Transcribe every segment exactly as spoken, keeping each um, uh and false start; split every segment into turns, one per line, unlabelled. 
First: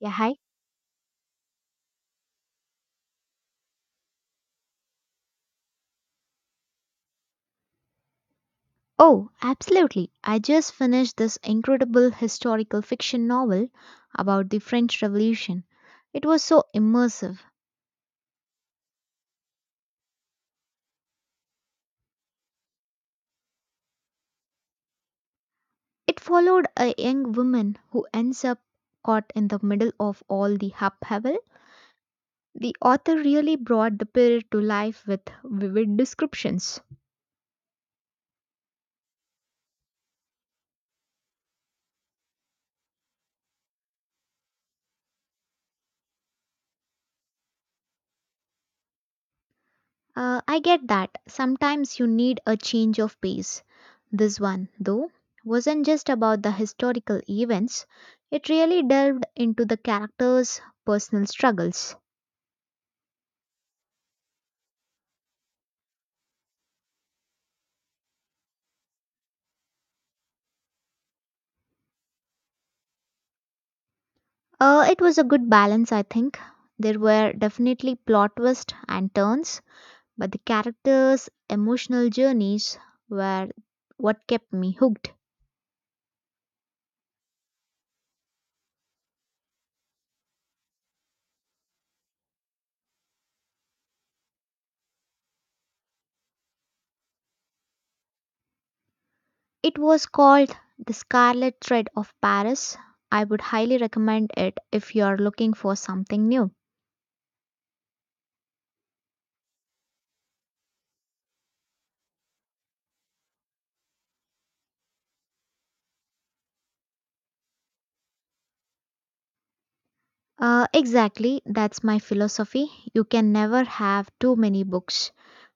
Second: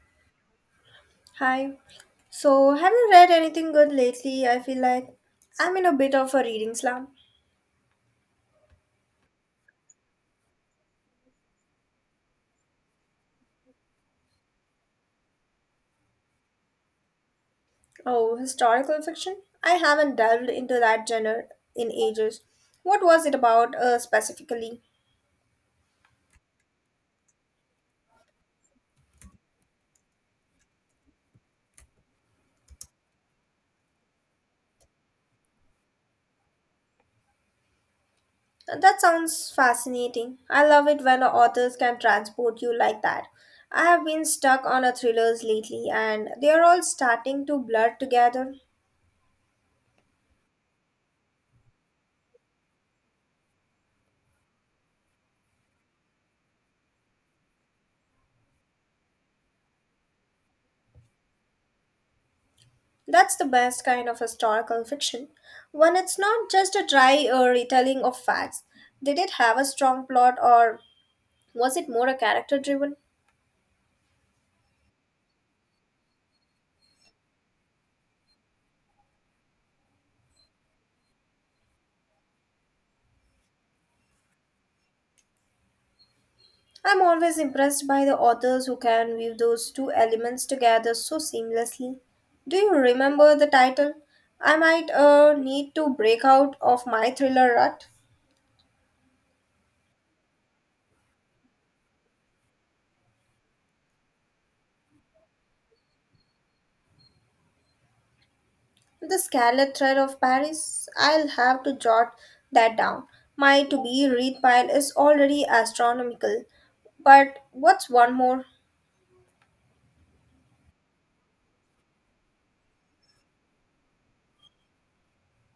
Yeah, hi.
Hi. So, have you read anything good lately? I feel like I'm in a bit of a reading slump.
Oh, absolutely. I just finished this incredible historical fiction novel about the French Revolution. It was so immersive.
Oh, historical fiction? I haven't delved into that genre in ages. What was it about, uh, specifically?
It followed a young woman who ends up caught in the middle of all the upheaval. The author really brought the period to life with vivid descriptions.
That sounds fascinating. I love it when authors can transport you like that. I have been stuck on a thrillers lately and they are all starting to blur together.
Uh, I get that. Sometimes you need a change of pace. This one, though, wasn't just about the historical events, it really delved into the characters' personal struggles.
That's the best kind of historical fiction, when it's not just a dry uh, retelling of facts. Did it have a strong plot or was it more a character driven?
Uh, it was a good balance, I think. There were definitely plot twists and turns, but the characters' emotional journeys were what kept me hooked.
I'm always impressed by the authors who can weave those two elements together so seamlessly. Do you remember the title? I might uh, need to break out of my thriller rut.
It was called The Scarlet Thread of Paris. I would highly recommend it if you are looking for something new.
The Scarlet Thread of Paris? I'll have to jot that down. My to be read pile is already astronomical. But what's one more?
Uh, exactly, that's my philosophy. You can never have too many books.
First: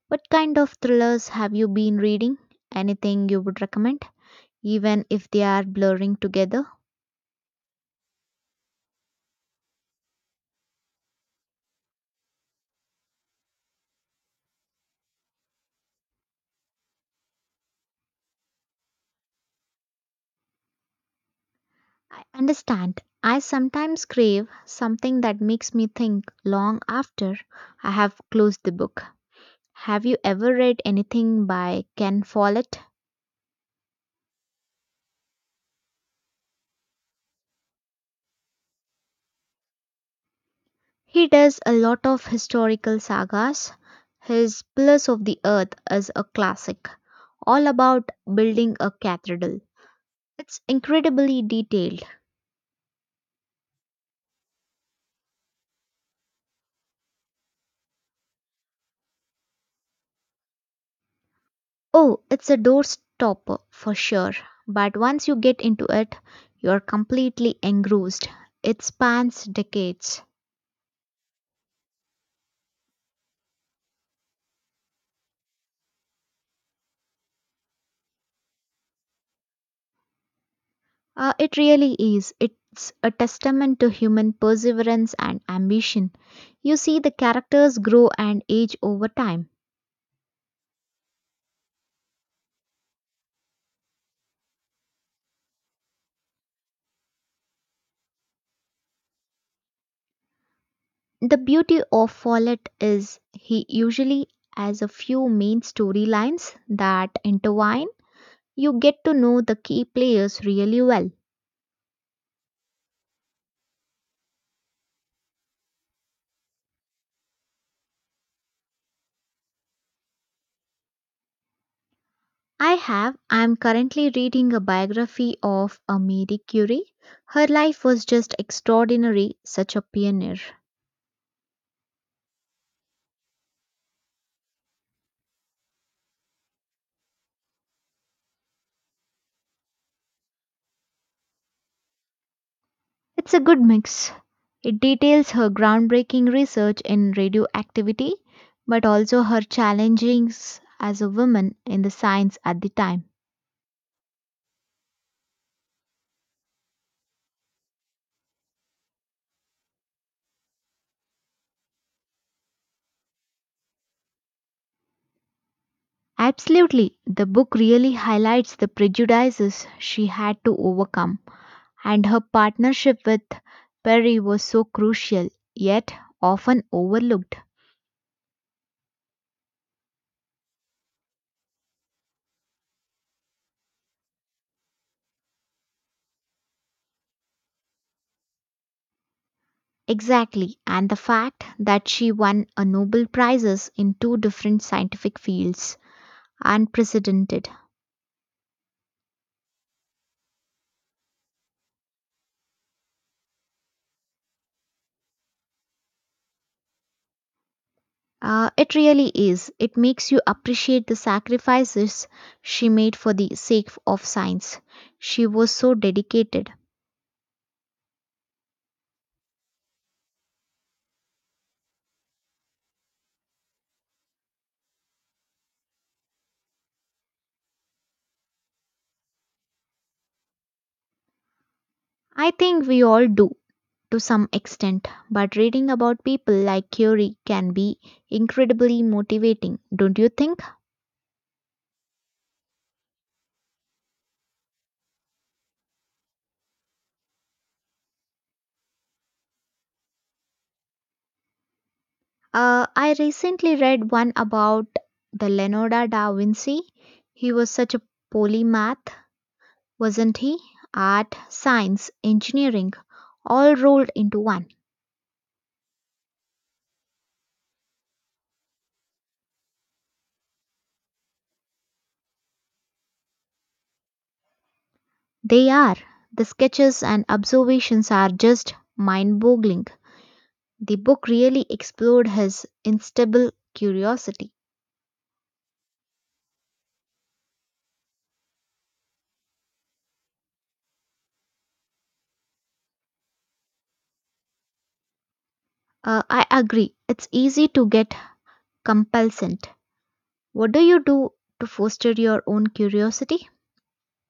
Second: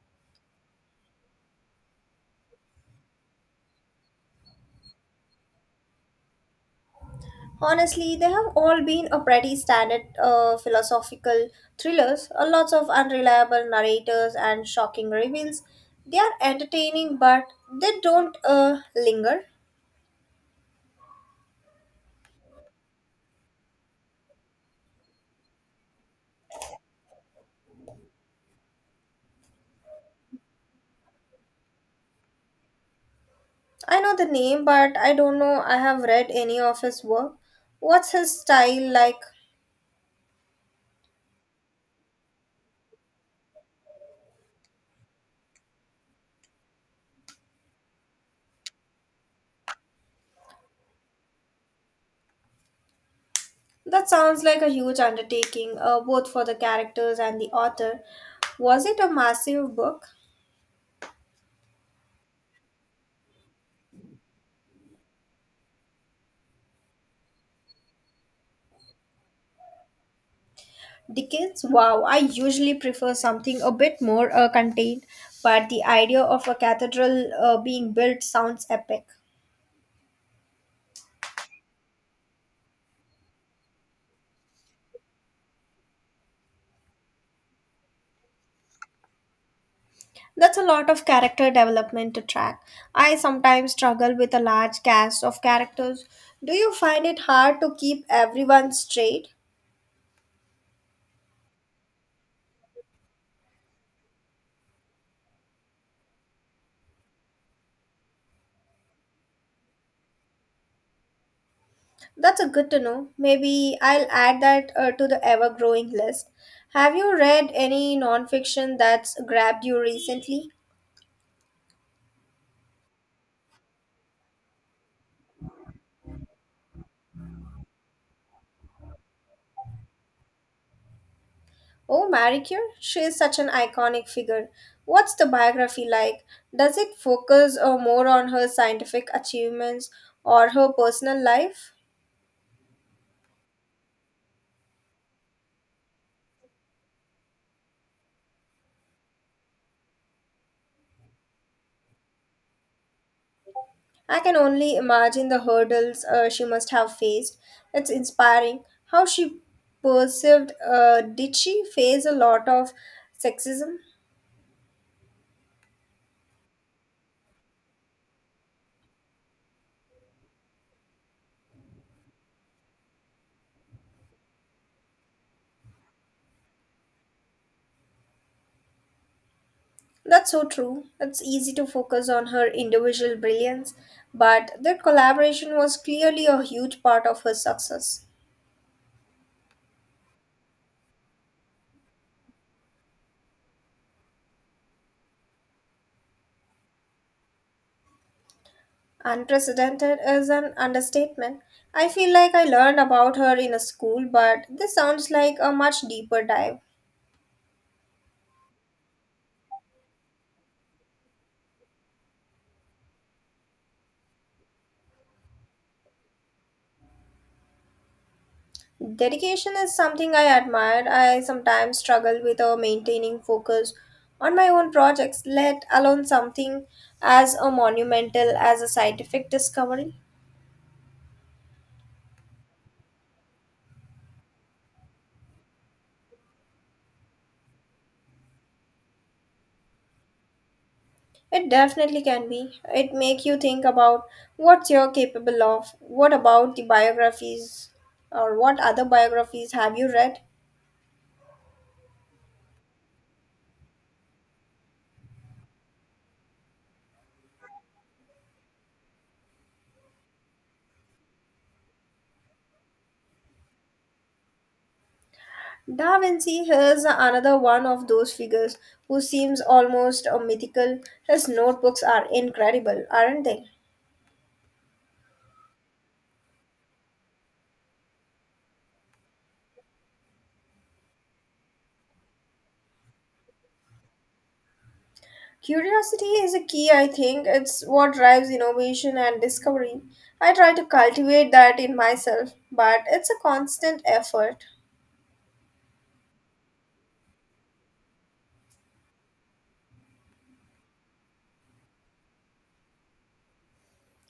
What kind of thrillers have you been reading? Anything you would recommend, even if they are blurring together?
Honestly, they have all been a pretty standard uh, philosophical thrillers, uh, lots of unreliable narrators and shocking reveals. They are entertaining, but they don't uh, linger.
I understand. I sometimes crave something that makes me think long after I have closed the book. Have you ever read anything by Ken Follett?
I know the name, but I don't know I have read any of his work. What's his style like?
He does a lot of historical sagas. His Pillars of the Earth is a classic, all about building a cathedral. It's incredibly detailed.
That sounds like a huge undertaking, uh, both for the characters and the author. Was it a massive book?
Oh, it's a doorstopper for sure, but once you get into it, you're completely engrossed. It spans decades.
Dickens? Wow, I usually prefer something a bit more uh, contained, but the idea of a cathedral uh, being built sounds epic.
Uh, it really is. It's a testament to human perseverance and ambition. You see the characters grow and age over time.
That's a lot of character development to track. I sometimes struggle with a large cast of characters. Do you find it hard to keep everyone straight?
The beauty of Follett is he usually has a few main storylines that intertwine. You get to know the key players really well.
That's a good to know. Maybe I'll add that, uh, to the ever growing list. Have you read any nonfiction that's grabbed you recently?
I have. I am currently reading a biography of a Marie Curie. Her life was just extraordinary, such a pioneer.
Oh, Marie Curie? She is such an iconic figure. What's the biography like? Does it focus, uh, more on her scientific achievements or her personal life?
It's a good mix. It details her groundbreaking research in radioactivity, but also her challenges as a woman in the science at the time.
I can only imagine the hurdles uh, she must have faced. It's inspiring how she perceived. Uh, did she face a lot of sexism?
Absolutely, the book really highlights the prejudices she had to overcome, and her partnership with Perry was so crucial, yet often overlooked.
That's so true. It's easy to focus on her individual brilliance, but their collaboration was clearly a huge part of her success.
Exactly, and the fact that she won a Nobel Prizes in two different scientific fields, unprecedented.
Unprecedented is an understatement. I feel like I learned about her in a school, but this sounds like a much deeper dive.
Uh, it really is. It makes you appreciate the sacrifices she made for the sake of science. She was so dedicated.
Dedication is something I admire. I sometimes struggle with uh, maintaining focus on my own projects, let alone something as a monumental as a scientific discovery.
I think we all do to some extent, but reading about people like Curie can be incredibly motivating, don't you think?
It definitely can be. It make you think about what you're capable of. What about the biographies or what other biographies have you read?
Uh, I recently read one about the Leonardo da Vinci. He was such a polymath, wasn't he? Art, science, engineering, all rolled into one.
Da Vinci is another one of those figures who seems almost a mythical. His notebooks are incredible, aren't they?
They are. The sketches and observations are just mind boggling. The book really explored his instable curiosity.
Curiosity is a key, I think. It's what drives innovation and discovery. I try to cultivate that in myself, but it's a constant effort.
Uh, I agree, it's easy to get complacent. What do you do to foster your own curiosity?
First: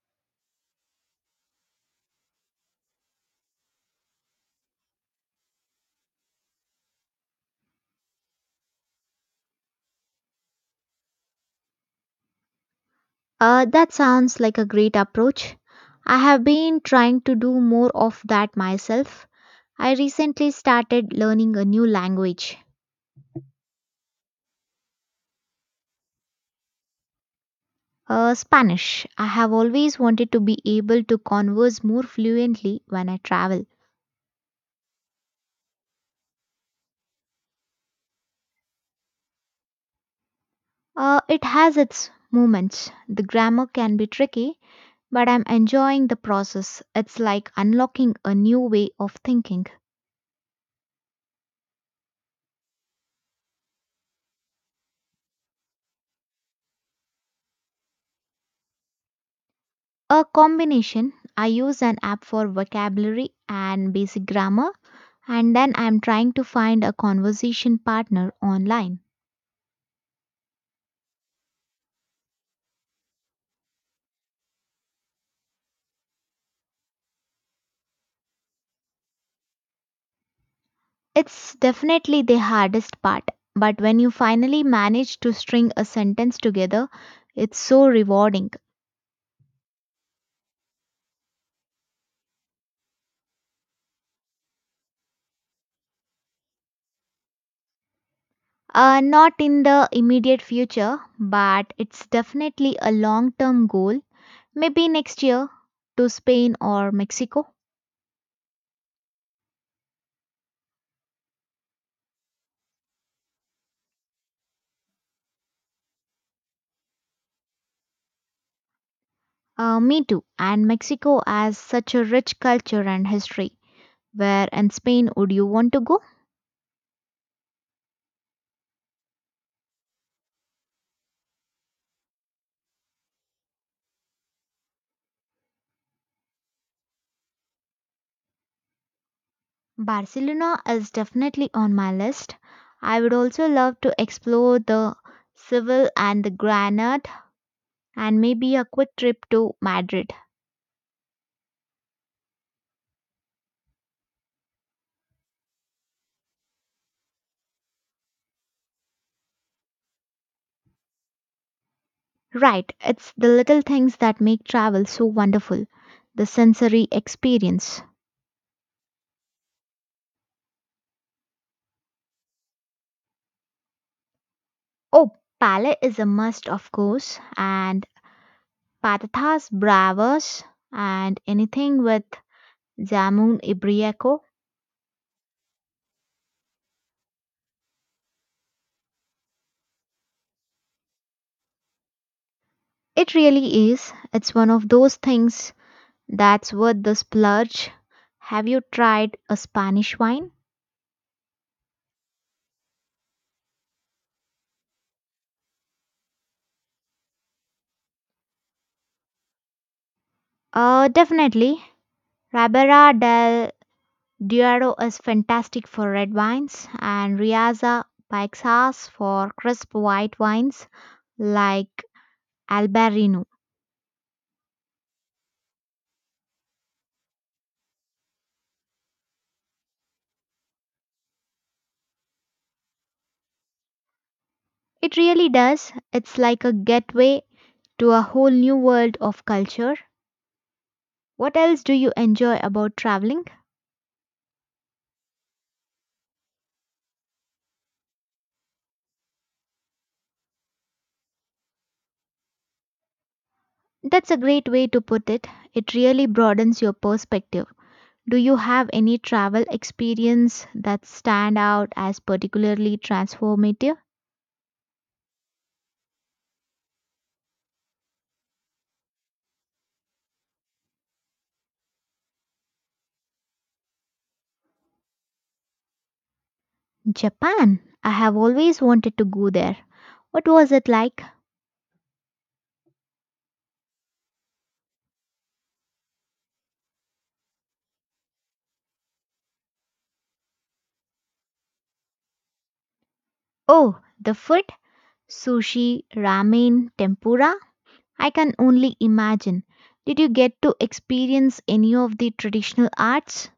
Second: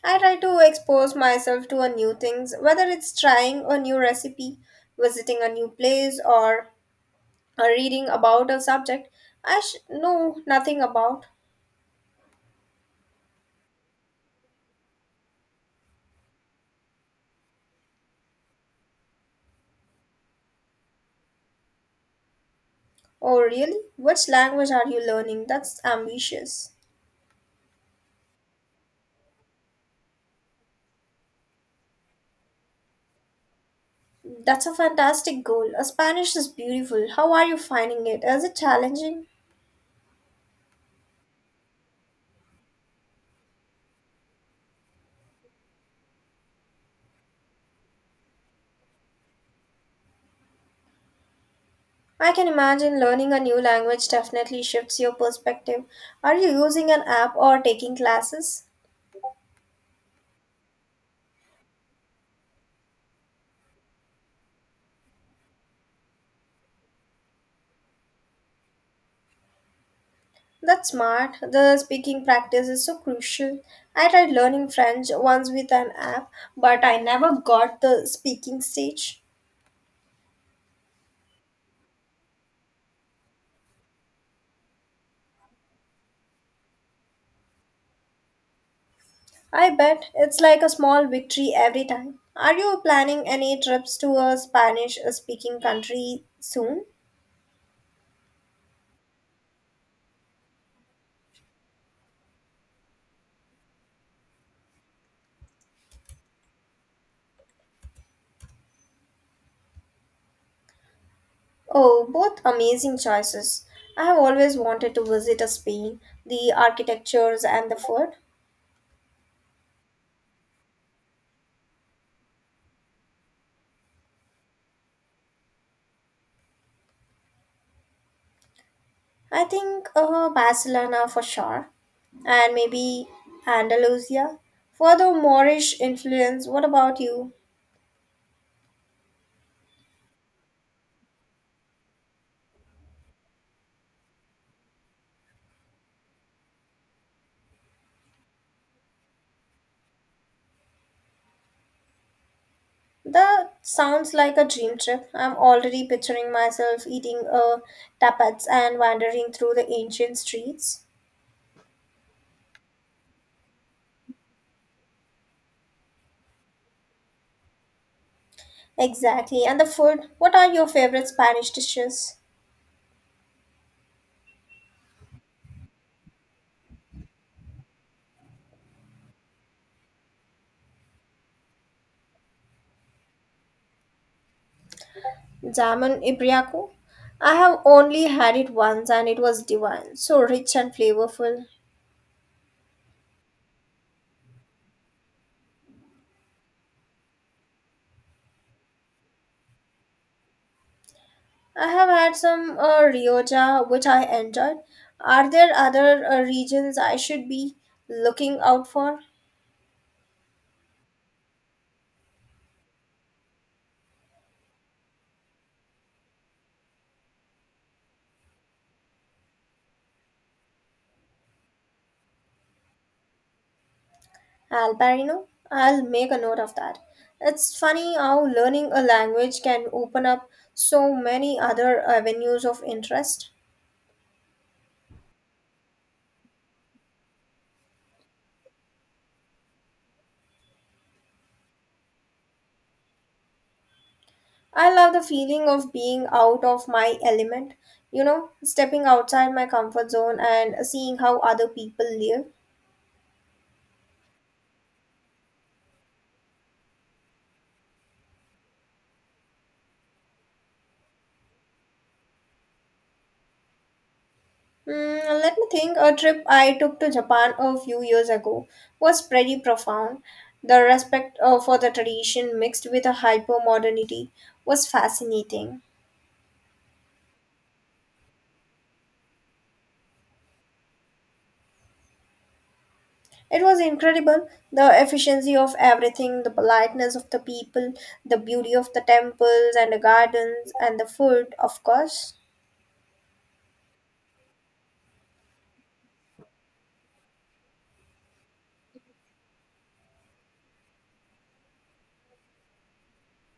I try to expose myself to a new things, whether it's trying a new recipe, visiting a new place, or uh, reading about a subject I sh- know nothing about.
Uh, that sounds like a great approach. I have been trying to do more of that myself. I recently started learning a new language,
Oh, really? Which language are you learning? That's ambitious.
uh, Spanish. I have always wanted to be able to converse more fluently when I travel.
That's a fantastic goal. Uh, Spanish is beautiful. How are you finding it? Is it challenging?
Uh, it has its moments. The grammar can be tricky, but I'm enjoying the process. It's like unlocking a new way of thinking.
I can imagine learning a new language definitely shifts your perspective. Are you using an app or taking classes?
A combination. I use an app for vocabulary and basic grammar, and then I'm trying to find a conversation partner online.
That's smart. The speaking practice is so crucial. I tried learning French once with an app, but I never got the speaking stage.
It's definitely the hardest part, but when you finally manage to string a sentence together, it's so rewarding.
I bet it's like a small victory every time. Are you planning any trips to a Spanish speaking country soon?
Uh, not in the immediate future, but it's definitely a long term goal. Maybe next year to Spain or Mexico.
Oh, both amazing choices. I have always wanted to visit a Spain, the architectures and the food.
Uh, me too. And Mexico has such a rich culture and history. Where in Spain would you want to go?
I think uh, Barcelona for sure, and maybe Andalusia for the Moorish influence. What about you?
Barcelona is definitely on my list. I would also love to explore the Seville and the Granada and maybe a quick trip to Madrid.
That sounds like a dream trip. I'm already picturing myself eating uh, tapas and wandering through the ancient streets.
Right, it's the little things that make travel so wonderful, the sensory experience.
Exactly. And the food? What are your favorite Spanish dishes?
Oh, Palais is a must, of course, and patatas bravas and anything with jamon ibérico.
Jamon Ibriaco. I have only had it once and it was divine, so rich and flavorful.
It really is. It's one of those things that's worth the splurge. Have you tried a Spanish wine?
I have had some uh, Rioja, which I enjoyed. Are there other uh, regions I should be looking out for?
Uh, definitely. Ribera del Duero is fantastic for red wines, and Riaza by Xas for crisp white wines like Albarino.
Albarino? I'll make a note of that. It's funny how learning a language can open up so many other avenues of interest.
It really does. It's like a gateway to a whole new world of culture. What else do you enjoy about traveling?
I love the feeling of being out of my element, you know, stepping outside my comfort zone and seeing how other people live.
That's a great way to put it. It really broadens your perspective. Do you have any travel experience that stand out as particularly transformative?
Mm, let me think. A trip I took to Japan a few years ago was pretty profound. The respect uh, for the tradition mixed with a hyper modernity was fascinating.
Japan. I have always wanted to go there. What was it like?
It was incredible the efficiency of everything, the politeness of the people, the beauty of the temples and the gardens, and the food, of course.
Oh, the food, sushi, ramen, tempura. I can only imagine. Did you get to experience any of the traditional arts?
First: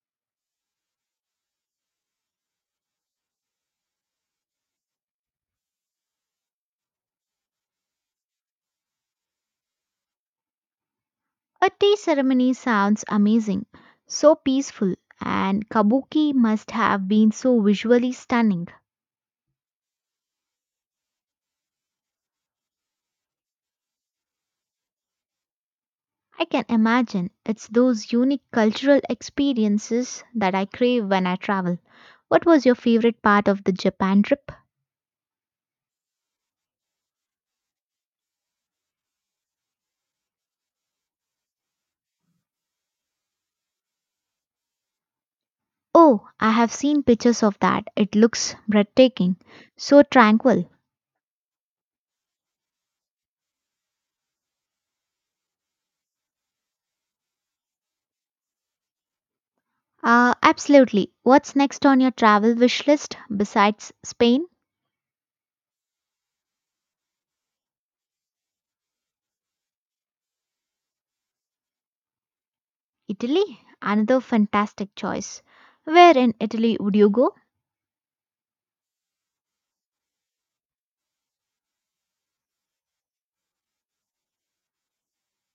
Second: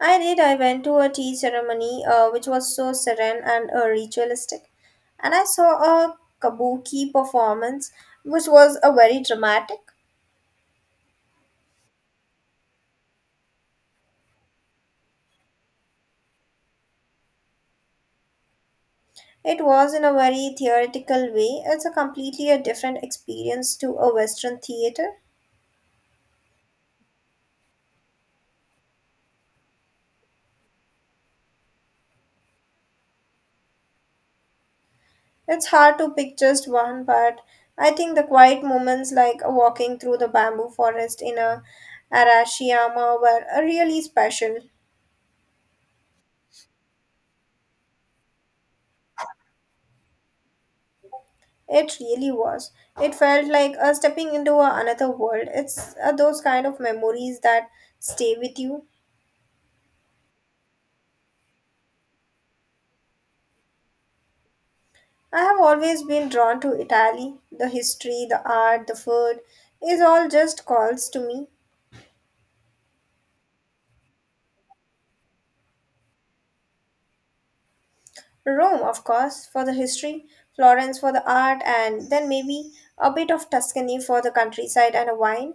I did. I went to a tea ceremony uh, which was so serene and uh, ritualistic. And I saw a kabuki performance which was a very dramatic.
A tea ceremony sounds amazing, so peaceful, and kabuki must have been so visually stunning.
It was in a very theoretical way. It's a completely a different experience to a western theater.
I can imagine it's those unique cultural experiences that I crave when I travel. What was your favorite part of the Japan trip?
It's hard to pick just one, but I think the quiet moments like walking through the bamboo forest in a Arashiyama were uh, really special.
Oh, I have seen pictures of that. It looks breathtaking. So tranquil.
It really was. It felt like uh, stepping into a, another world. It's uh, those kind of memories that stay with you.
Uh, absolutely. What's next on your travel wish list besides Spain?
I have always been drawn to Italy. The history, the art, the food is all just calls to me.
Italy? Another fantastic choice. Where in Italy would you go?
Rome, of course, for the history, Florence for the art, and then maybe a bit of Tuscany for the countryside and a wine.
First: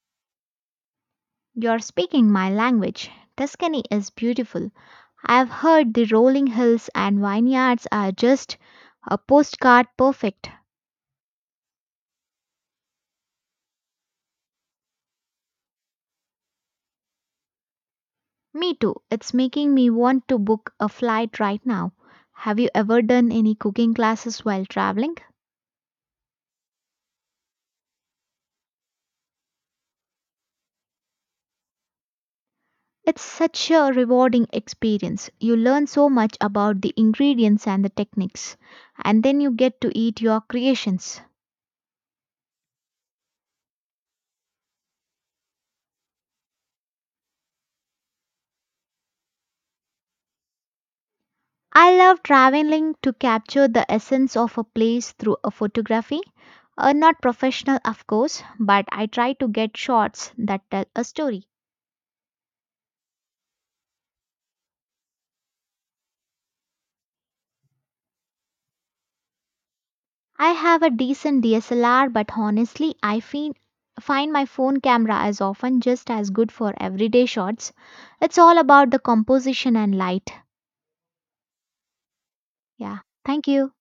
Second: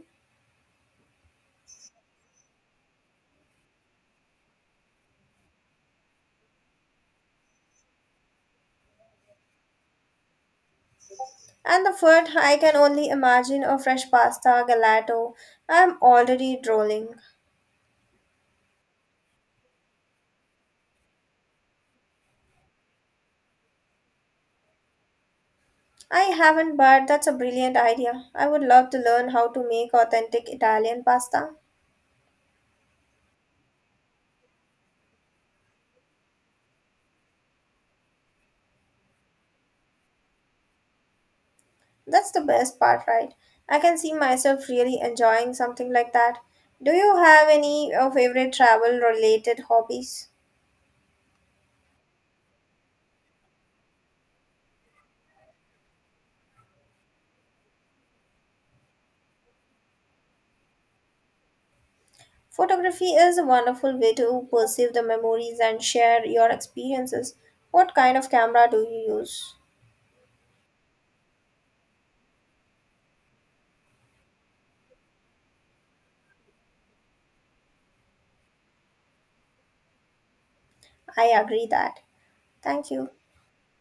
You're speaking my language. Tuscany is beautiful. I've heard the rolling hills and vineyards are just a postcard perfect.
And the food, I can only imagine a fresh pasta, gelato. I'm already drooling.
Me too. It's making me want to book a flight right now. Have you ever done any cooking classes while traveling?
I haven't, but that's a brilliant idea. I would love to learn how to make authentic Italian pasta.
It's such a rewarding experience. You learn so much about the ingredients and the techniques, and then you get to eat your creations.
That's the best part, right? I can see myself really enjoying something like that. Do you have any uh, favorite travel related hobbies?
I love traveling to capture the essence of a place through a photography. Uh, not professional, of course, but I try to get shots that tell a story.
Photography is a wonderful way to perceive the memories and share your experiences. What kind of camera do you use?
I have a decent D S L R, but honestly, I feel, find my phone camera is often just as good for everyday shots. It's all about the composition and light.
I agree that. Thank
Yeah,
you.
thank you.